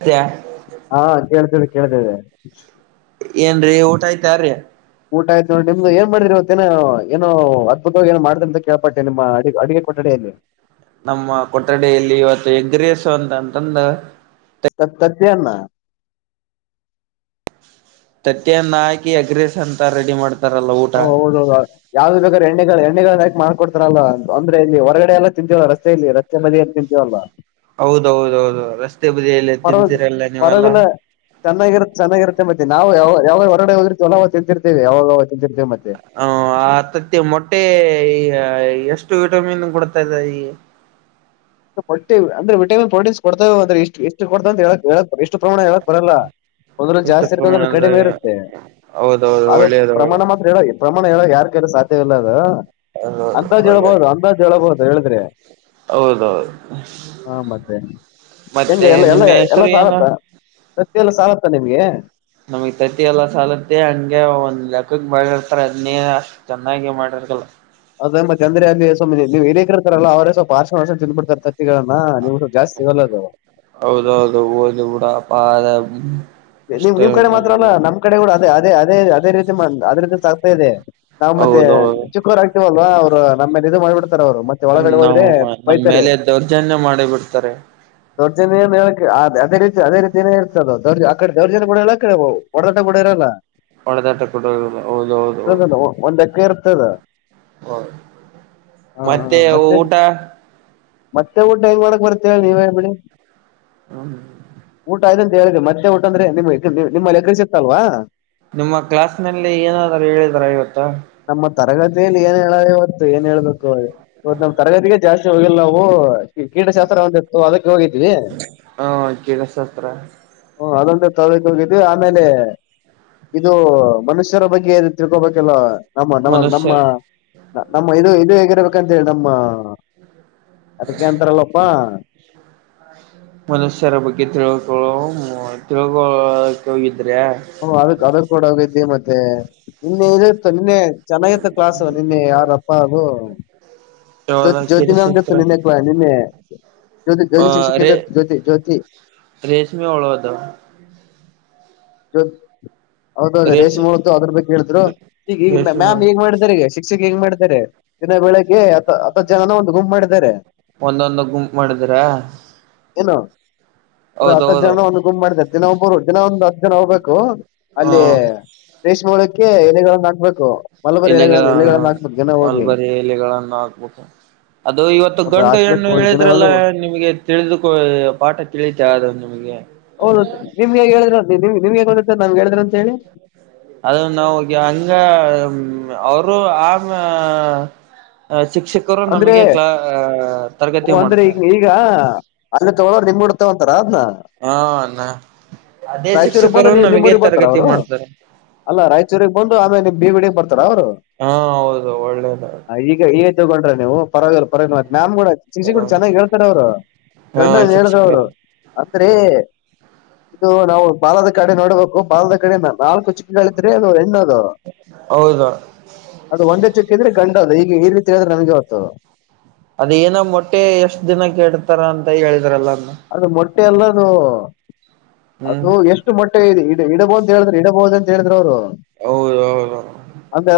ಮತ್ತೆ ಹಾ ಕೇಳ್ತೇನೆ ಕೇಳ್ತೇವೆ ಏನ್ರೀ ಊಟ ಆಯ್ತ್ರೀ ಊಟ ಆಯತುಡಿ ನಿಮ್ದು ಏನ್ ಮಾಡಿದ್ರಿವತ್ತ ಏ ಏನೋದ್ತವಾಗಿ ಏ ಮಾಡ್ ಂತ ಕೇಳ್ಪಟ್ಟೆ ನಿಮ್ಮ ಅ ಅಡುಗೆ ಕೊಠಡ ಲ್ಲಿ ನಮ್ಮ ಕೊಠಡಿಯಲ್ಲಿ ಇವತ್ತು ಹೆಗ್ರಸು ಅಂತ ಅಂತಂದ ಸ ತಥಮ್ಮ ತಟ್ಟಿಯನ್ನ ಹಾಕಿ ಅಗ್ರೆಸ್ ಅಂತ ರೆಡಿ ಮಾಡ್ತ ಓ ಹೌದ ಹೌದು ಯಾವ್ದು ಬೇಕಾದಾರೆ ಎಣ್ಣೆಗಳು ಮಾಕ ಮಾಡ್ಕೊಡ್ತಾರಲ್ಲ ಅಂದ್ರೆಲ್ಲಿ ಹೊರಗಡೆ ಎಲ್ಲ ತಿಂತೀವಲ್ಲ ರಸ್ತೆಯಲ್ಲಿ ರಸ್ತೆ ನದಿಯ ಎಲ್ಲಿ ತಿಂತೇವಲ್ಲ ಹೌದೌದೌದು ರಸ್ತೆ ಬರಿ ಎಲ್ಲ ತಿಂತೀರಲ್ಲ ನೀವೆಲ್ಲ ಚೆನ್ನಾಗಿರುತ್ತ ಚನ್ನಾಗಿತ್ತೆ ಮತ್ತ ನಾವುಾವ ಹೊಡೆ ಹೋದಿತಿ ಚಲವು ತಿಂತಿರ್ತೀ ಯಾಗ ಹತ್ತತ್ತು ಮೊಟ್ಟೆ ಈ ಎಷ್ಟು ವಿಟಮಿನ್ ಕೊಡ್ತಾ ಇದದೆ ಈ ಕೊಟ್ಟೆ ಅಂದ್ರೆ ವಿಟಾಮಿನ್ ಪ್ರೋಟೀನ್ ಕೊಡ್ತಾವವೆ ಅ್ರ ಇಷ್ಟ ಎಷ್ಟ ಕೊಡ್ತಾವಂತ ಹೇಳ ಎಷ್ಟು ಪ್ರಮಾಣ ಹೇಳಕ್ ಬರಲ್ಲ ಒಂದಲ್ಲ ಎಷ್ಟು ಜಾಸ್ತಿ ಇರುತ್ತೆ ಒಂದ್ರಲ್ಲಿ ಕಡಿಮೆ ಪ್ರಮಾಣದಲ್ಲಿ ಇರುತ್ತೆ ಹೌದೌದು ಆದ್ರ ಒಳ್ಳೇದು ಒಳ್ಳೆ ಪ್ರಮಾಣ ಮಾತ್ರ ಹೇಳ ಪ್ರಮಾಣ ಹೇಳ ಯಾರ ಕಲ್ಲ ಸಾ ಇಲ್ಲ ಅದ ಹೌದೌದು ಅಂದಾಜ್ ಒಳ್ಳೇದು ಹೇಳಳ್ಬಹುದು ಅಂದಾಜ್ ಹೇಳ ಹೇಳಬಹುದು ಹೇಳಿದ್ರಿ ಹೌದೌದು ಹ ಮತ್ತೆ ಹೆಂ ಮತ್ತೆ ಎಲ್ಲ ಎಲ್ಲ ನಿಮ್ಮ ಎಲ್ಲ ಹೆಸರು ಏನು ಸಗತ್ತ ಸತ್ತೆಲ್ಲ ಸಾಗತ್ತಾ ನಿಮ್ಗೆ ನಮಗ್ ತತಿ ಎಲ್ಲ ಸಾಲತ್ತೆ ಹಂಗೆ ಒಂದ್ ಲೆಕ್ಕಕ್ ಬಾಳಿರ್ತಾರ ಅದ್ನೇ ಅಷ್ಟ ಚೆನ್ನಾಗಿ ಮಾಡ್ರ ಹ ಅತ್ತ ಅಂದ್ರ ಅ ನೀವು ಏನ ಇಿರ್ತಾರಲ್ಲ ಅವ್ರೇವಲ್ಾರ್ಷಾಷ ಚಿಂದ್ ಬಿಡ್ತರ್ತ ಗಳಮ್ಮ ನೀವು ಜಾಸ್ತಿಗಲ್ಲದು ಹದ ನೀವು್ ನಿಮ್ ಕಡೆ ಮಾತ್ರ ಅಲ್ಲ ನಮ್ಮ್ ಕಡೆ ಕೂಡ ಅದೇ ಅದೇ ಅದೇ ಅದ್ರಿಂದಗ್ತಾ ಇದೆ ನಾವ್ ಮತ್ತೆ ಹೌದೌದು ಚಿಕ್ಕರ್ ಆಗ್ತಿವಲ್ವಾ ಅವ್ರು ನಮ್ಮೇಲೆ ಇದು ಮಾಡ್ಬಿಡ್ತ ಅವರು ಮತ್ತೆ ಒಳಗಡೆ ನಾವು ಹೋದ್ರೆ ನಮ್ಮ ಬೈತಾರೆ ಮೇಲೆ ದೌರ್ಜನ್ಯ ಮಾಡಿ ಬಿಡ್ತಾರೆ ದೊರ್ಜನ್ಯೇ ಮೇಕ್ಕೆ ಅದೇ ರೀತಿ ಅದೇ ರೀತಿನೇ ಇರ್ತದ ದೊರ್ಜ ಕಡೆ ದೇವಡ್ ಜನ ಬ ಮಾಡಲ್ಲ ಕಡೆ ಹೊಡದಟ ಮಾಡ ಇರಲ್ಲ ಒಡೆದಾಟ ಕೊಡ ಹೌದ ಹೌದು ಹೌದು ಹಲ್ಲ ಹ ಮತ್ತೆ ಊಟ ಮತ್ತೆ ಊಟ ಏನ್ ಮಾಡಕ್ ಬರ್ತ್ತೇ ನೀವೇ ಬಿಿ ಹ್ಮ್ ಊಟ ಹೇಳಿದೆ ಮತ್ತೆ ಊಟ್ಟಂದ್ರೆ್ ನಿಮ್ಮಲ್ಲಿ ಎಕ್ರ ಸಿತ್ತಲ್ವಾ ನಿಮ್ಮ ಕ್ಲಾಸ್ನಲ್ಲಿ ಏನಾದರೂ ಹೇಳಿದರಾ ಇವತ್ತಾ ತರಗತಿಯಲಿ ಏನ್ ಹೇಳ ಇವತ್ತು ಏನ್ ಹೇಳ್ಬೇಕು ಇವತ್ ನಮ ತರಗತಿಗೆ ಜಾಸ್ತಿ ಹೋಗಿಿಲ್ಲ ನಾವು ಈ ಕೀಟಶಾಸ್ತ್ರ ಒಂದಿತ್ತು ಅದಕ್ಕೆ ಹೋಗಿದೀವಿ ಹ ಕೇಳಸತ್ರ ಹ್ಮ ಅದೊಂದ ತೊಗಕ್ ಹೋಗಿದ್ದ್ ಆಮೇಲೆ ಇದು ಮನುಷ್ಯರ ಬಗ್ಗೆ ಏ ತಿಳ್ಕೋಬೇಕಲ್ಲ ನಮ್ಮ ನಮ್ಮ ಮನುಷ್ಯ ನಮ್ಮ ನಮ್ಮ ಇದು ಇದು ಹೇಗಿರ್ಬೇಕಂತ ಹೇಳಿ ನಮ್ಮ ಅದಕ್ಕೆ ಏನ್ಂತರಲ್ಲಪ್ಪ ಮನುಷ್ಯರ ಬಗ್ಗೆ ತಿಳ್ಕೊಳ್ಳೋ ತಿಳ್ಕೊಳಕ ಹೋಗಿ ಹ ಅದ ಅದ ಕೊಡೋಗತಿ ಮತ್ತೆ ನಿನ್ನೆ ಇ ನಿನ್ನೆ ಚೆನ್ನಾಗಿಂತ ಕ್ಲಾಸ್ ಅವ ನಿನ್ನೆ ಯಾರ ಅಪ್ಪ ಅದು ಜ್ಯೋತಿ ಯಾವ್ದ ಜ್ಯೋತಿ ಉಂ ಕೇಳಸತ್ರ ನಿನ್ನೆ ಕ ನಿನ್ನೆ ಜ್ಯೋತಿ ಅ ಜ್ಯೋತಿ ರೇ ಶಿಕ್ಷಕಂದ ಜ್ಯೋತಿ ಜ್ಯೋತಿ ರೇಷ್ಮೆ ಒಳದ ಚ ಹೌದೌದು ರೇಷ್ ರೇಷ್ಮಳ್ದು ಅದ್ರ ಬಗ್ಗೆ ಹೇಳಿದ್ರು ಈಗ ಈಗ ಮ್ಯಾಮ್ ರೇಷ್ಮೆ ಈೇಗ್ ಮಾಡಿದಿದ್ದಾರೆ ಈಗ ಿಗೆ ಹೆಂಗ ಮಾಡಿದ್ದಾರೆ ದಿನ ಬೆಳಗ್ಗೆ ಹತ್ತ ಜನ ಒಂದು ಗುಮ್ ಮಾಡಿದ್ದಾರೆ ಒಂದೊಂದು ಗುಂಪ್ ಮಾಡಿದ್ರ ಏನ ಅದ ಹ ಹೌದೌದು ಜನ ಒಂದು ಗುಮ್ ಮಾಡಿದೆ ದಿನ ಒಬ್ಬರು ದಿನ ಒಂದು್ ಹತ್ತು ಜನ ಹೋಗ್ಬೇಕು ಹ ಅಲ್ಲಿ ಪ್ರೇಷ್ ಮಾಡಕ್ಕೆ ಎಲೆಗಳನ್ನು ಹಾಕ್ಬೇಕು ಮಲಬಾರಿ ಎಲೆಗಳ ಎಲೆಗಳನ್ನ ಎಲೆಗಳನ್ನ ಹಾಕ್ಬೇಕು ದಿನ ಹೋಗಿ ಮಾಲ್ಬರಿ ಎಲೆಗಳಗಳನ್ನು ಹಾಕ್ಬೇಕು ಅದು ಇವತ್ತು ಗಂಟು ಹಾಕ್ಬೇಕು ಹೆಣ್ಣು ಹೋಗಿ ಹೇಳಿದ್ರೆಲ್ಲ ದಿನಗಳು ನಿಮಗೆ ತಿಳಿದುಕೊ ಪಾಠ ತಿಳಿತಾ ಅದು ನಿಮಗೆ ಹೌದ ನಿಮ್ಗೆ ಹೇಳಿದ್ರ ನಿಮ್ ನಿಮ್ಗೆೇಗಂದ ನಮ್ಗೆ ಹೇಳಿದ್ರ ಅಂತ ಹೇಳಿ ಅದು ನಾ ಹಂಗ ಅವರು ಆಮ ಶಿಕ್ಷಕರು ಅಂದ್ರೆ ನಮಗೆ ಕ್ಲಹ ಓ ತರಗತಿ ಮಾಡ್ತಾರೆ ನಿಮ್ ಬಿಡ್ತವ ಅಂತರ ಹಾ ಅಲ್ಲ ರಾಯಚೂರಿಗೆ ಬಂದು ನೀ ನಿಮ್ಮ ಊ್ರಗ್ ಬರ್ತಾರ ಅವ್ರು ಮಾಡ್ತಾರೆ ಅಲ್ಲ ರಾಯಚೂರಿಗೆ ಬಂದು ಆಮೇಲೆ ನಿಮ್ ಬೀವಿಡಗ್ ಬರ್ತಾರೆ ಅವ ಹಾ ಹೌದು ಒಳ್ಳೇದ ಈಗ ಈ ತಗೊಂಡ್ರ ನೀವು ಪರವಾಗಿಲ್ ರತ್ ನಾಮ್ ಕೂಡ ಶಿೂಡ ಚೆನ್ನಾಗಿ ಹೇಳ್ತಾರೆ ಅವರು ಹ ಗಂಡ ಹೇಳ್ದವ್ರು ಶಿಕ್ಷಕರು ಅಂದ್ರೆ ಹ್ಮ್ ಇದು ನಾವು ಬಾಲದ ಕಡೆ ನೋಡಬೇಕು ಬಾಲದ ಕಡೆ ನಾಲ್ಕು ಚಿಕ್ಕಗಳಿದ್ರೆ ಅದು ಹೆಣ್ಣ ಹೌದು ಅದು ಒಂಡೆ ಚೆಕ್ಕಿದ್ರೆ ಗಂಡ ಅದು ಈಗ ಈ ರೀತಿ ್ರೆ ನಮಗೆ ಹೊತ್ತು ಅದ ಏನ ಮೊಟ್ಟೆ ಎಷ್ಟ್ ದಿನಕ್ಕೆಡ್ತಾರ ಅಂತ ಹೇಳಿದ್ರಲ್ಲ ಅದ್ನ. ಅದು ಮೊಟ್ಟೆ ಎಲ್ಲ ಹ್ಮ್ ಅದು ಎಷ್ಟು ಮೊಟ್ಟೆ ಇದೆ ಇಡಬಹಂತ ಹೇಳಿದ್ರೆ ಇಡಬಹುದು ಅಂತ ಹೇಳಿದ್ರರು ಅವ್ರು ಹೌದ ಹೌದು ಅಂತ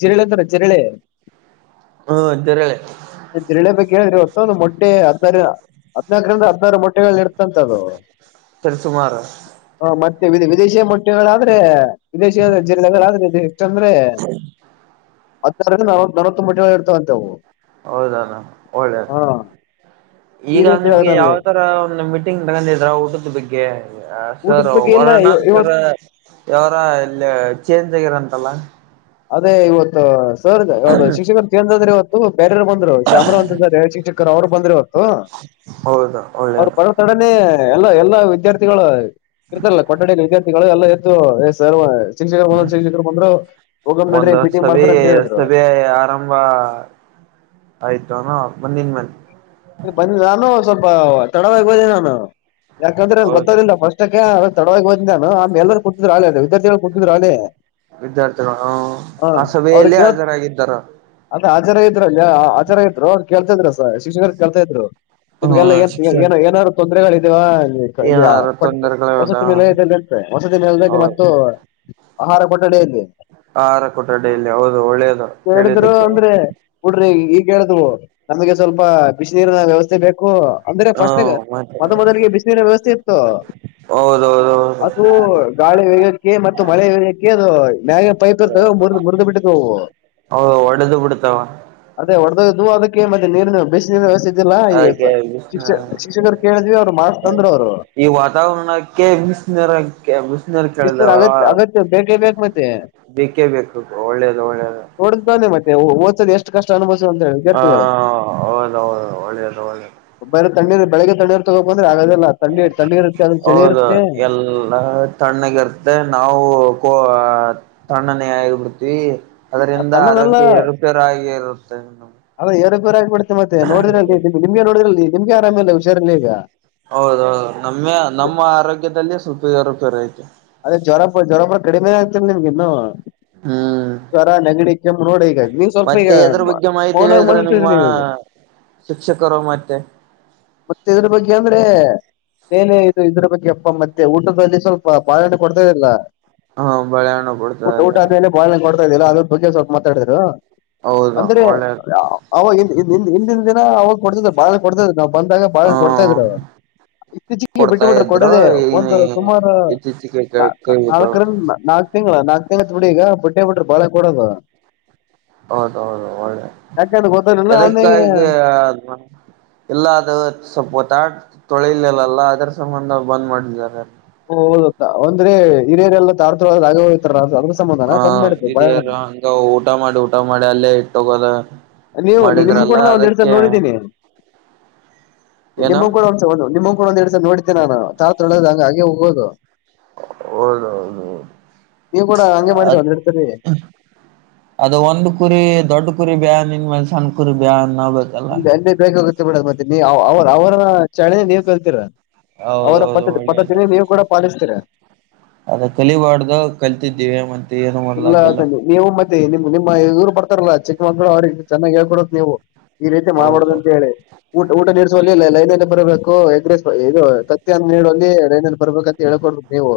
ಚಿರಳೆ ಅಂತರ ಚಿರಳೆ ಹ್ಮ ತಿರಳಿ ತಿರಳಿ ಬ ಹೇಳಿದ್ರಿ ಹೊತ್ತ ಒಂದು ಮೊಟ್ಟೆ ಅತ್ತಾರ ಹದ್ಿನಾಲ್ಕರಿಂದ ಹದಿನಾರು ಮೊಟ್ಟೆಗಳು ಇಡ್ತಂತದು ತಿರ್ಸುಮಾರು ಮತ್ತೆ ವಿದೇಶಿ ಮೊಟ್ಟೆಗಳಾದ್ರೆ ವಿದೇಶಿಯ ಜಿಲ್ಲ್ರ ಎಷ್ಟಂದ್ರೆ ಹತ್ತ ನವ ನವತ್ತು ಮಟ್ಟಿ ಇರ್ತಾವಂತೆಂತವು ಹೌದಣ ಒಳ್ಳೆ ಈ ಈಗ ರೀತಿ ಆದ್ರೆ ನಿಮ್ಗೆ ನಮ್ಗೆ ಯಾವ ತರ ಒಂದು ಮೀಟಿಂಗ್ ತಗೊಂಡಿದ್ರಾ ಊಟದ ಬಗ್ಗೆ ಊಟದ ಸರ್ ಬಗ್ಗೆ ಇಲ್ಲ ವರ್ಣ ಇವ ಸರ್ ಇವತ್ ಯಾವರ ಇಲ್ಲಿ ಚೇಂಜ್ ಆಗಿರಂತಲ್ಲ. ಅದೇ ಇವತ್ತ ಸರ್ ಗ ಯಾವದ ಶಿಕ್ಷಕರ ಚೇಂಜ್ ಅದರ ಇವತ್ತು ಬೇರೆಯವರ ಬಂದ್ರು ಶಾಮರು ಅಂತ [unintelligible] ಶಿಕ್ಷಕ. ಕರ ಅವರು ಬಂದ್ರೆ ಇವತು ಹೌದು ಅವರ ಒಳ್ಳೇದು ಬರೋ ತಡನೆ. ಎ ಎಲ್ಲೋ ಎಲ್ಲೋ ವಿದ್ಯಾರ್ಥಿಗಳ ಇರ್ತಾರಲ್ಲ ಕೊಠಡಿಲಿ ವಿದ್ಯಾರ್ಥಿಗಳು ಎಲ್ಲ ಎದ್ದು ಎ [unintelligible] ಶಿಕ್ಷಕರ ಬಂದು ಶಿಕ್ಷಕರು ಬಂದ್ರ. ಒಂದ ಹೊತ ಸಭೆ ಸಭೆ ಆರಂಭ ಆಯತ. ಜನ ಮುಂದಿನ [unintelligible] ಎ ಬಂದ ನಾನು ಸ್ವಲ್ಪ ತಡವಾಗಿ ಬಂದೆ ನಾನು ಯಾಕಂದ್ರೆ ಹೌದು ಗೊತ್ತದಿಲ್ಲ ಫಸ್ಟ್. ಈಗ ತಡವಾಗಿ ಹೋದ್ ನಾನು ಆಮ ಎಲ್ಲರು ಕೂತಿದರು ಆಲೆ ವಿದ್ಯಾರ್ಥಿಗಳು ಕೂತಿದರ ಆಗಲೇ. ವಿದ್ಯಾರ್ಥಿಗಳು ಹ ಆ ಅವ್ರ ಸಭೆಯಲ್ಲಿ ಕೇಳ ಹಾಜರಾಗಿದ್ದಾರ ಅದ ಹಜರ ಆಗಿದ್ರ ಅಲೆ ಹ. [unintelligible] [unintelligible] ಇದ್ರು ಅವ್ರು ಕೇಳ್ತಿದ್ರು ಸ ಶಿಕ್ಷಕರ ಕಳ್ತಾ ಇದ್ರು ಹ ನಿಮ್ಗೆಲ್ಲ ಏನ ಏ ಶಿಕ್ಷ ಏನ ಏನಾದ್ರೂ ತೊಂದರೆಗಳ ಇದ. ಇದು ಓಹ್ ಅಲಿ ಏನಾರ [unintelligible] ತೊಂದರೆಗಳದ ವಸತಿ ನಿಲಯ ಇದೆ ಅಲಿ ಅಂತ ವಸತಿ [unintelligible] ಹೌದು ಮತ್ತು. ಆಹಾರ ಕೊಟ್ಟಡೆಯಲ್ಲಿ. ಆಹಾರ ಕೊಟ್ಟ ಡೈಲಿ ಹೌದು ಒಳ್ಳೇದು ಕೇಡಿದ್ರು ಕೇಳಿದ್ದಕ್ಕೆ ಅಂದ್ರೆ [unintelligible] ಈ ಕೇಳ. [unintelligible] ನಮಗೆ ಸ್ವಲ್ಪ ಬಿಸಿನ ನೀರಿನ ವ್ಯವಸ್ಥೆ ಬೇಕ್. ಕು ಅಂದ್ರೆ ಫರ್ಸ್ಟ್ ಹ್ಮ ನ್ಯಾಗ ಮತ್ತೆ ಮೊದ ಮೊದಲಿಗೆ ಬಿಸಿನೀರ ವ್ಯವಸ್ಥೆ ಇತ್ತು. [inaudible] ಅದು ಗಾಳಿ ವೇಗಕ್ಕೆ ಮತ್ತು ಮಳೆ ವೇಗಕ್ಕೆ ಅದು ಮ್ಯಾಗ ಪೈಪ್ ಇರ್ತದೆ ಮೂರದ್ ಮುರಿದ್ ಬಿಟ್ಟಿದ್ದು. ಹೌದ ಒಡೆದು ಬಿಡ್ತಾವ. ದು ಅದಕ ಏನ್ ಮಾಡಿನಿ ನೀರಿನ ಬಿಸಿ ನೀರಿನ ವ್ಯವಸ್ಥೆ. ಇದ್ದಿರಲಿಲ್ಲ ಈಗ ಅದಕ್ಕೆ ಸ ಶಿಕ್ಷ ಶಿಕ್ಷಕರ ಕೇಳಿದಿವವಿ ಅವ್ರು ಮಾಡಸ್ತಂದ್ರರು ಅವ್ರು. ಈ ವಾತಾವರಣಕ್ಕೆ ಬಿಸಿನೀರ್ ಬಿಸಿ ನೀರ ಶಿಕ್ಷಕರು ಕೇಳಿದಾವ. ಅಗತ್ಯ ಅಗತ್ಯ ಬೇಕೇ ಬೇಕಕ್ ಮತ್ತೆ ಬೇಕೇ ಬೇಕು ಒಳ್ಳೇದು ಒಳ್ಳೇದು. ಏ ಹೋದ್ಸಲಿ ಎಷ್ಟು ಕಷ್ಟ ಅನುಭವ. ಹಾ ಹೌದ ಹೌದು ಒಳ್ಳೇದು ಒಳ್ಳೇದು. ಬರ ತಣ್ಣೀರು ಬೆಳಗ್ಗೆ ತಣ್ಣೀರ್ ತಗೋ ಬಂದ್ರೆ ಆಗದಲ್ಲ ತಣ್ಣೀರ ತಣ್ಣೀರ ಅಂತೆ. ಹೌದು ಎಲ್ಲ ತಣ್ಣಗ ಇರ್ತ್ತೆ ನಾವು ಕೋ ತಣ್ಣನೇ ಆಗಿಬಿಡ್ತಿೀವಿ ಆ ಅದರಿಂದ ತಣ್ಣನೆಲ್ಲ ಆರೋಗ್ಯ ಎರುಪೇರಾಗೇ ಇರುತ್ತೆ. [unintelligible] ಪೂರಾ ಯಾಕ್ ಬಿಡ್ತಿ ಮತ್ತೆ ನೋಡ್ರಲ್ಲಿ ನಿಮಗೆ ನೋಡ್ರಲ್ಲಿ ನಿಮ್ಗೆ ಆರಾಮ ಇಲ್ಲ ಹುಷಾರಲ್ಲಿ ಈಗ. ಹೌದೌದು ನಮ್ಮೆ ನಮ್ಮ ಆರೋಗ್ಯದಲ್ಲಿ ಸ್ವಲ್ಪ ಏರು ಪೇರು ಐತಿ. ಅದೇ ಜ್ವರಪ್ಪ ಜ್ವರಪ್ಪ ಕಡಿಮೆ ಆಗ್ತಲ್ಲ ನಿಮ್ಗೆ ಇನ್ನು. ಹ್ಮ್ ಜ್ವರ ನಂಗಡಿ ಕೆಮ್ಮ ನೋಡ ಈಗ ನೀವ್ ಸ್ವಲ್ಪ ಮತ್ತೆ ಎದ್ರ ಫೋನಾಗ ಮತ್ರಿ ನೀವ ಈಗ. ಶಿಕ್ಷಕರೋ ಮತ್ತೆ. ಮತ್ತೆ ಇದ್ರ ಬಗ್ಗೆ ಅಂದ್ರೆ. ನೇನ ಇದು ಇದ್ರ ಬಗ್ಗೆ ಅಪ್ಪ ಮತ್ತೆ ಊಟದಲ್ಲಿ ಸ್ವಲ್ಪ ಬಾಳೆ ಹಣ್ಣು ಕೊಡ್ತಾ ಇಲ್ಲ. ಹ ಬಳೆಹಣ್ಣು ಕೊಡ್ತಾ ಫುಲ್ ಡೌಟ್ ಇದಾರೆ ಆದಮೇಲೆ ಬಾಳ ಹಣ್ಣ ಕೊಡ್ತಾ ಇದ್ದಿಲ್ಲ ಅದ್ರ ಬಗ್ಗೆ ಸ್ವಲ್ಪ ಮಾತಾಡ್ರು. ಹೌದು ಅಂದ್ರೆ ಒಳ್ಳೇದು ಅವಾಗ ಹಿಂದ ಹಿಂದ ಹಿಂದಿನ ದಿನ ಅವಾಗ ಕೊಡ್ತದೆ ಬಾಳಹಣ್ಣ ಕೊಡ್ತಾ. ನಾವ್ ಬಂದಾಗ ಬಾಳ ಹಣ್ಣ ಕೊಡ್ತಾ ಹ್ಮ ಇದ್ರು ಇತ್ತೀಚಿಗೆ ಬಿಟ್ಟು ಕೊಡ್ತಾ ಬಿಿಟ್ರರು ಇದ್ರು ಕೊಡದೆ ಒಂದ ಈ ಸುಮಾರು. ಇತ್ತೀಚಿಗೆ ನಾ ನಾ ಕೈಬಿಟ್ಟ ನಾಲ್ಕರಿಂದ ನಾಲ್ಕು ತಿಂಗಳ ನಾ [unintelligible] ಆಯ್ತ ಬಿಡಿ ಈಗ ಬಿಟ್ಟೆ ಬಿಟ್ರು ಬಾಳೆ ಕೊಡೋದು. ಹೌದ ಹೌದು ಒಳ್ಳೆ. ಯಾಕಂದ್ರೆ ಗೊತ್ತಾಗಲಿಲ್ಲ ಆಮೇಲೆ ಯದಕಾಗೆ ಎಲ್ಲದ ಸ್ವಲ್ಪ ತಟ. ತೊಳೆ ಇಲ್ಲ್ಲಲ್ಲ ಅದ್ರ ಸಂಬಂಧ ಬಂದ್ ಮಾಡಿದ್ದಾರ. ಓಹ್ ಹೌದತ್ತಾ ಒಂದ್ರೆ ಹಿರಿಯರೆಲ್ಲ [unintelligible] ಸಂಬಂಧನ ಹ ಬಂದ್ ಮಾಡಿದ್ರು ಇದ ಏನೋ ಬಾಳೆಹಣ್ಣು ಹಂಗ ಊಟ ಮಾಡಿ ಊಟ ಮಾಡಿ ಅಲ್ಲೇ ಇಟ್ಟ ಹೋಗೊದ. ನೀವು ನಿಮ್ ಮಾಡಿದ್ರಲ್ಲ ಕೂಡ ನಾವು ಅದಕ್ಕೆ. ಏನು ನಿಮ್ಮ ಕೂಡ ಒಂದ್ಸ ನಿಮ್ಮ ಕೂಡ ಒಂದ ಎರಡ್ ಸರಿ ನೋಡಿದ್ದೆ ನಾನು ತಾಟ್ ತೊಳೋದಂಗ ಹಂಗಾಗಿ ಹೋಗೋದು. ಹೌದ ಹೌದ ಹೌದ. ನೀವು ಕೂಡ ಹಂಗೆ ಅ ಮಾಡಿದ್ರ ಒಂದ್ ಎರಡ್ ಸರಿ ಅದ ಒಂದು ಕುರಿ ದೊಡ್ಡ ಕುರಿ ಬ್ಯಾ. ಹಿಂದ ಮನುಷ್ಯನ ಕುರಿ ಬ್ಯಾ ಅನ್. ಅ ಅಲ್ಲಿ ಬೇಕಾಗುತ್ತೆ ಬಿಡದು ಮತ್ತೆ ನೀ ಅವ ಅವರನ ಚಳೆನೆ ನೀವ್ ಕಲ್ತಿರ ಅವರ ಹೌದೌದು ಪದ್ಧತಿ ಒಳ್ಳೇದು ಪದ್ಧತಿನ ನೀವು ಕೂಡ ಪಾಲಿಸ್ತೀರ ಅದ ಕಲಿಬಾರ್ದು ಕಲ್ತಿದ್ದೀವಿ ಮತ್ತೆ ಏನು ಮಾಡ್ದಾಗಲ್ಲ ಇಲ್ಲನ್ನೆ ನೀವು ಮತ್ತೆ ನಿಮ್ ನಿಮ್ಮ ಇವ್ರು ಬರ್ತಾರಲ್ಲಾ ಚಿಕ್ಕಮಕ್ಕಳು ಅವ್ರಿಗೆ ಚೆನ್ನಾಗ್ ಹೇಳ್ಕೊಡತ್ ನೀವು ಈ ರೀತಿ ಮಾಡಬಾಡದ ಹೌದು ಅಂತ ಹೇಳಿ ಊಟ ಊಟ ನಡ್ಸೋಲ್ಲಿ ಇಲ್ಲ ಲೈನ್ಲ್ಲ ಬರಬೇಕು ಎಗ್ಗುರೈಸ್ ಇದು ತತ್ತಿನ್ನು ನೀಡುವಲ್ಲಿ ರಂದನ್ ಬರ್ಬೇಕಂತ ಹೇಳ್ಕೊಡ್ಬೇಕ ನೀವು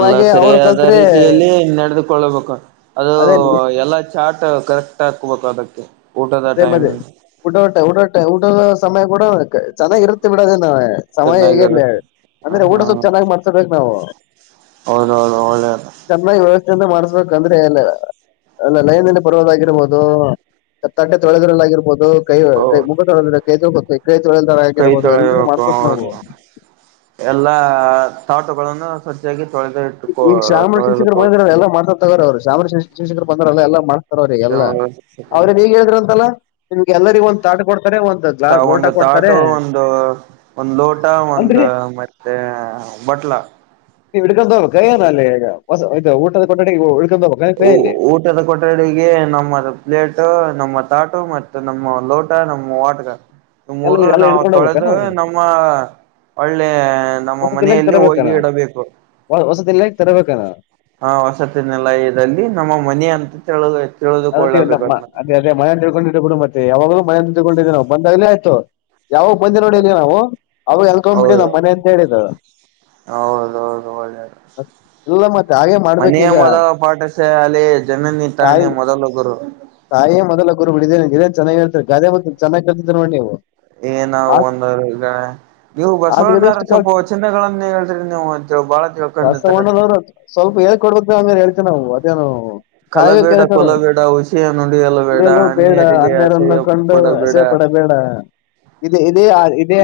ಎಲ್ಲ ಅವ್ರು ಸರಿಯಾದ ಕಲ್ತ್ರೆ ರೀತಿಯಲ್ಲಿ ನಡೆದ ಕಳ್ಬೇಕು ಅದು ಅದೇ ಎಲ್ಲಾ ಚಾಟ್ ಕರೆಕ್ಟ್ ಹಾಕಬೇಕು ಅದಕ್ಕೆ ಊಟದ ಅದೇ ಮದೆ ಟೈಮಿಂಗ್ ಊಡೋಟೆ ಊಡೋಟೆ ಊಟ ಸಮಯ ಕೂಡ ಚೆನ್ನಾಗಿ ಇರುತ್ತೆ ಬಿಡೋದ ಸಮಯ ಹೇಗಿರ್ಲಿ ಚೆನ್ನಾಗಿರುತ್ತೆ ಅಂದ್ರೆ ಊಟ ಸ್ವಲ್ಪ್ ಚೆನ್ನಾಗಿ ಮಾಡ್ಸೊಡ್ಬೇಕು ನಾವು ಹೌದ ಹೌದ ಒಳ್ಳೆಯದ ಮಾಡಸ್ಬೇಕಂದ್ರೆ ಅ ಅಲ್ಲ ಲೈನ್ಲ್ಲಿ ಬರೋದಾಗಿರ್ಬೋದು ತತ್ತಾಟೆ ತೊಳದೊರಳ ಆಗಿರ್ಬಹದು ಕೈ ಕೈ ಮುಕ ತೋಳದರೆ ಕೈ ಕೈತೊಳಿ ಹಗಿರಬಹದು ಎಲ್ಲ ಮಾಡ್ತದ್ ನಾವು ಎಲ್ಲ ತಾಟುಗಳನ್ನು ಸ್ವಚ್ಚಾಗಿ ಈಗ ಈಗ ಶಾಮಾಜ ಶಿಕ್ಷಕರು ಬಂದಿದ್ರ ಎಲ್ಲ ಮಾಡತ ತಗೋ ಅವರು ಶಾಮ ಶಕ ಶಿವ ಶಕರ್ ಬಂದಾರಲ್ಲ ಎಲ್ಲ ಮಾಡ್ತಾರ ಅವ್ರಿಗೆ ಎಲ್ಲಾ ಅವ್ರ ನೀಗ ಹೇಳಿದ್ರ ಅಂತಲ್ಲಾ ನಿಮಗೆಲ್ಲರಿಗೆಒಂದು ತಾಟ ಕೊ ಒಂದು ತಾಟೋ ಒಂದು ಒಂದು ಲೋಟ ಅಲ್ರಿ ಒಂದು ಮತ್ತೆ ಬ ಅಟ್ಲ ಈ ಎಡುಕಂತ ಕೈಯಾನಲ್ಲಗ ಊಟದ ಕೊಟಡಿಗೆ ಊಟದ ಕೊಠಡಿಗೆ ನಮ್ಮತ್ ಪ್ಲೇಟ್ ನಮ್ಮತ್ ತಾಟು ಮತ್ತೆ ನಮ್ಮ ಲೋಟ ನಮ್ಮ ವಾಟಗ ಎಲ್ಲ ಮೂರು ಎಲ್ಲ ನಾವು ಹಿಡ್ಕೊಂಡು ಹೋಗ್ಬೇಕಾನ ತೊಳೆದ ನಮ್ಮ ಹೋಳ್ಳೆ ನಮ್ಮ ವಸತಿ ಮನೆಯಲ್ಲಿ ಹೋಗಿ ಇಡಬೇಕು ಅಗ್ ತರಬೇಕಾರ ಹಾ ವಸತಿ ನಿಲಯದಲ್ಲಿ ನಮ್ಮ ಮನೆ ಅಂತ ತಿಳೋದಯ್ತು ಅದಮ್ಮ ಅದೇ ಅದೇ ಮನಳ್ಕೊಂಡಿರೋ ಕುಟಂಬ ಯಾವಾಗ್ಲೂ ಮ ತಗೊಂಡಿದ್ದೇವಿ ನಾವು ಬಂದಾಗಲಿ ಆಯ್ತು ಯಾವಗ ಬಂದೆ ನೋಡಿ ಇಲ್ಲಿ ನಾವು ಅವಾಗ ಎತಕೊಬಿಟ್ಟಿದ ನಮ್ಮ ಮನೆ ಅಂತ ಹೇಳಿದ ಹೌದೌಹೌದು ಒಳ್ಳೆ ಇಲ್ಲ ಮತ್ತೆ ಹಾಗೆ ಮನೆಯ ಮಾಡ್ಬೇಕೀಗ ಮೊದಲ ಪಾಠಶಾಲೆ ಜನನಿ ತಾನೇ ಮೊದಲ ಗುರು ತಾಯೇ ಮೊದಲ ಗುರು ಬಿಡಿದ್ದೇನೆ ಇದೇನ್ ಚೆನ್ನಾಗಿ ಹೇಳ್ತರಿ ಗಾದೆ ಮೊತ್ತ ಚನ್ನಾಗ್ ಕೇಳತಿದ್ರ ನೋಡಿ ನೀವು ಏನ ಒಂದಗ ನೀವು ಬಸವಣ್ಣ ಆದ್ಗೆದಷ್ಟು ಕಾಲ್ ಸ್ವಲ್ಪ ಚಿನ್ನಗಳನ್ನೇ ಹೇಳ್ತ್ರರಿ ನೀವು ಬಾಳ ತಿಳ್ಕೊಂಡಿರ್ತರಂತ ಕೊಡದ ಅಂದ್ರ ಹೇಳತೀವಿ ನಾವು ಅದೇನು ಕಲಬೇಡ ಕೊಲಬೇಡ ಹುಷಿಯ ನುಡಿಯಲಬೇಡ ಕುಡಿಯಲು ಬೇಡ ಅನ್ಯರಿಗೆ ಅನ್ಯರನ್ನು ಅಸಹ್ಯ ಕಂಡು ಕೊಡಬೇಡ ಅಸಯ್ಯ ಪಡಬೇಡ ಇದೆ ಇದೇ ಇದೇ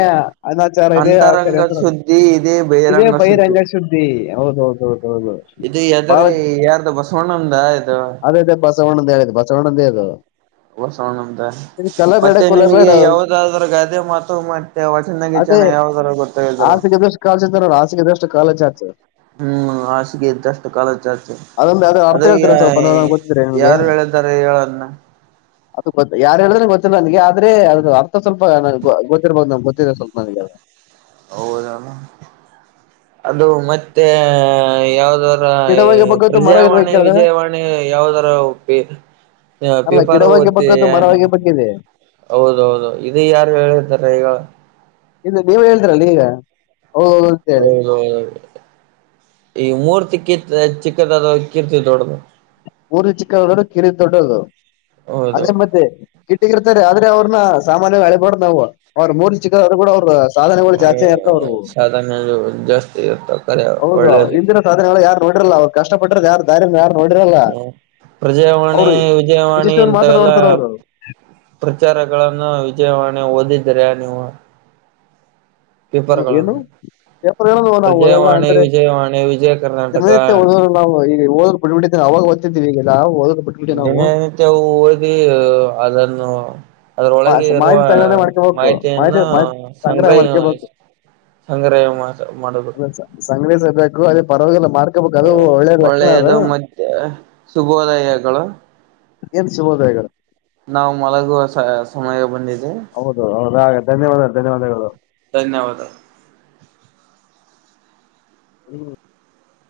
ಅನಾಚರ ಅಂತರಂಗ ಇದೇರಂದ ಸುದ್ದಿ ಇದೇ ಇದೇ ಬಹಿರಂಗ ಸು ಸುದ್ದಿ ಹೌದ ಹೌದಹೌದು ಇದು ಎದರ ಯಾರ್ದು ಬಸವಣ್ಣ್ದ ಇದು ಇದ ಬಸವಣ್ಣದ ಇದ ಬಸವಣ್ಣದ ಮತ್ತೆ ನಿಮಗೆ ಕೊಲಬೇಡ ಯಾವದಾದ್ರ ಗಾದೆ ಮಾತು ಮತ್ತೆ ವಚನ ಅದೇ ಗಿಚನ್ ನ ಯಾವ್ದರ ಗೊತ್ತಾಗಿದಾರ ಹಾಸಿಗೆೆದಷ್ಟು ಕಾಲು ಚಾಚು ಹ್ಮ್ ಹಾಸಿಗೆ ಇದ್ದಷ್ಟು ಕಾಲ ಚಾಚು ಅದೊಂದು ಅರ್ಥ ಅದ ಹೇಳ್ತೀರ ಯಾ ಸ್ವಲ್ಪ ನೋಡೋಣ ಗೊತ್ತಿದ್ರೆ ನಿಮ್ಗೆ ಯಾರು ಹೇಳತಾರೆ ಹೇಳೋದನ್ನ ಅದು ಗೊ ಯಾರು ಹೇಳಿದ್ರೆ ಗೊತ್ತಿಲ್ಲ ನಂಗೆ ಆದ್ರೆ ಅದ್ರ ಅರ್ಥ ಸ್ವಲ್ಪ ಗೊತ್ತಿರ್ಬೋದು ನಮ್ ಗೊತ್ತಿಲ್ಲಿದೆ ಸ್ವಲ್ಪ ನನ್ಗೆ ಹ ಹೌದನ್ ಅದು ಮತ್ತೆ ಯಾವ್ದಾದ ಗಿಡವಾಗಿ ಬಗ್ಗದ್ದು ಮರ ಇರ್ಬೇಕು ಪ್ರಜಾವಾಣಿ ಹೇಳಿದ್ರೆ ವಿಜಯವಾಣಿ ಯಾವದರ ಹ ಅಲ್ಲ ಗಿಡವಾಗಿ ಪೇಪರ್ತ್ತ ಬಗ್ಗದ್ದು ಯಾನ ಮರವಾಗಿ ಬಗ್ಗಿದೆ [unintelligible] ಹೌದೌದು ಇದು ಯಾರು ಹೇಳಿದ್ದಾರೆ ಈಗ ಇಲ್ಲ ನೀವ್ ಹೇಳ್ತರಲ್ಲ ಈಗ ಹೌದೌದು ಅಂತ ಹೇಳಿ ಹೌದೌದು ಈಗ ಮೂರ್ತಿ ಕಿ ಚಿಕ್ಕದ ಅದ ಇಕ್ಕಿರ್ತಿವಿ ದೊಡ್ಡ್ದ ಊರಿ ಚಿಕ್ಕ ದೊಡ್ಡ ಕಿರ ದೊಡ್ಡದು ಹೌದು ಅದೇ ಮತ್ತೆ ಕಿಟಗಿರ್ತಾರೆ ಅದೇ [unintelligible] ಅವ್ರನ್ನ ಸಾಮಾನ್ಯವಾಗಿ ಅಳಿಬಾರಡ ನಾ ಅವ್ರ ಮೂರು ಚಿಕ್ಕದರು ಕೂಡ ಅವ್ರ [unintelligible] ಜಾಸ್ತಿ ಇರ್ತಾವ್ರು ಸಾಧನ್ ಜಾಸ್ತಿ ಇತ್ತ [unintelligible] ಹೌದ ಇಂದಿನ ಸಾಧನೆಗಳು ಯಾರು ನೋಡ್ರಲ್ಲ ಅವ್ ಕಷ್ಟ ಪಟ್ಟ್ರ ಯಾರು ದಾರ ಯಾರು ನೋಡಿರಲ್ಲ ಹ ಪ್ರಜಾವಾಣಿ ಅವ್ರು ವಿಜಯವಾಣಿ ಇಷ್ಟಿಷ್ಟೊಂದು ಇಂತ ಮಾತ್ರ ಎಲ್ಲಾ ನೋಡ್ತಾರ ಅವ್ರು ಪ್ರಚಾರಗಳನ್ನು ವಿಜಯವಾಣೆ ಓದಿದ್ದೀರಾ ನೀವು ಪೇಪರ್ಗಳನ್ನು ಪೇಪರ್ ನವು ನಾವು ಓದಲ್ಲ ಪ್ರಜಾವಾಣಿ ಅಂದ್ರೆ ವಿಜಯವಾಣಿ ವಿಜಯ ಕರ್ನಾಟಕ ದಿನನಿತ್ಯ ಓದ ನಾವು ಈ [inaudible] ಓದ್ ಬಿಡ್ಬ ಬಿಟ್ಟಿದ್ ಅವಾಗ ಓದಿದ್ವಿ ಈಗೆಲ್ಲಾ [inaudible] ದಿನನಿತ್ಯವು ಓದಿ ಅದನ್ನು [inaudible] ಮಾ- ಅದ್ರೊಳಗೆ ಇರುವ ಮಾಹಿತಿ ಸಂಗ್ರಹಣೆ ಮಾಡ್ಕೋಬೇಕು ಮಾಹಿತಿ ಮಾಹಿತಿಯನ್ನು ಮಾಹಿತಿ ಸಂಗ್ರಹ ಮಾಡ್ಕೋಬೇಕು ಸಂಗ್ರಹಿಸಿ ಸಂಗ್ರಹ ಮಾಸ ಮಾಡುದು [unintelligible] ಗು ಪರವಾಗಿಲ್ಲ ಮಾಡ್ತೀನಿ ಒಳ್ಳೆಯದು ಮತ್ತೆ ಶುಭೋದಯಗಳು ಏನ್ ಶುಭೋದಯಗಳು ನಾವು ಮಳಗುವ ಸಮಯ ಬಂದಿದೆ ಹೌದು ಹೌದ ಧನ್ಯವಾದ ಧನ್ಯವಾದಗಳು ಧನ್ಯವಾದ [inaudible] ಹ [unintelligible]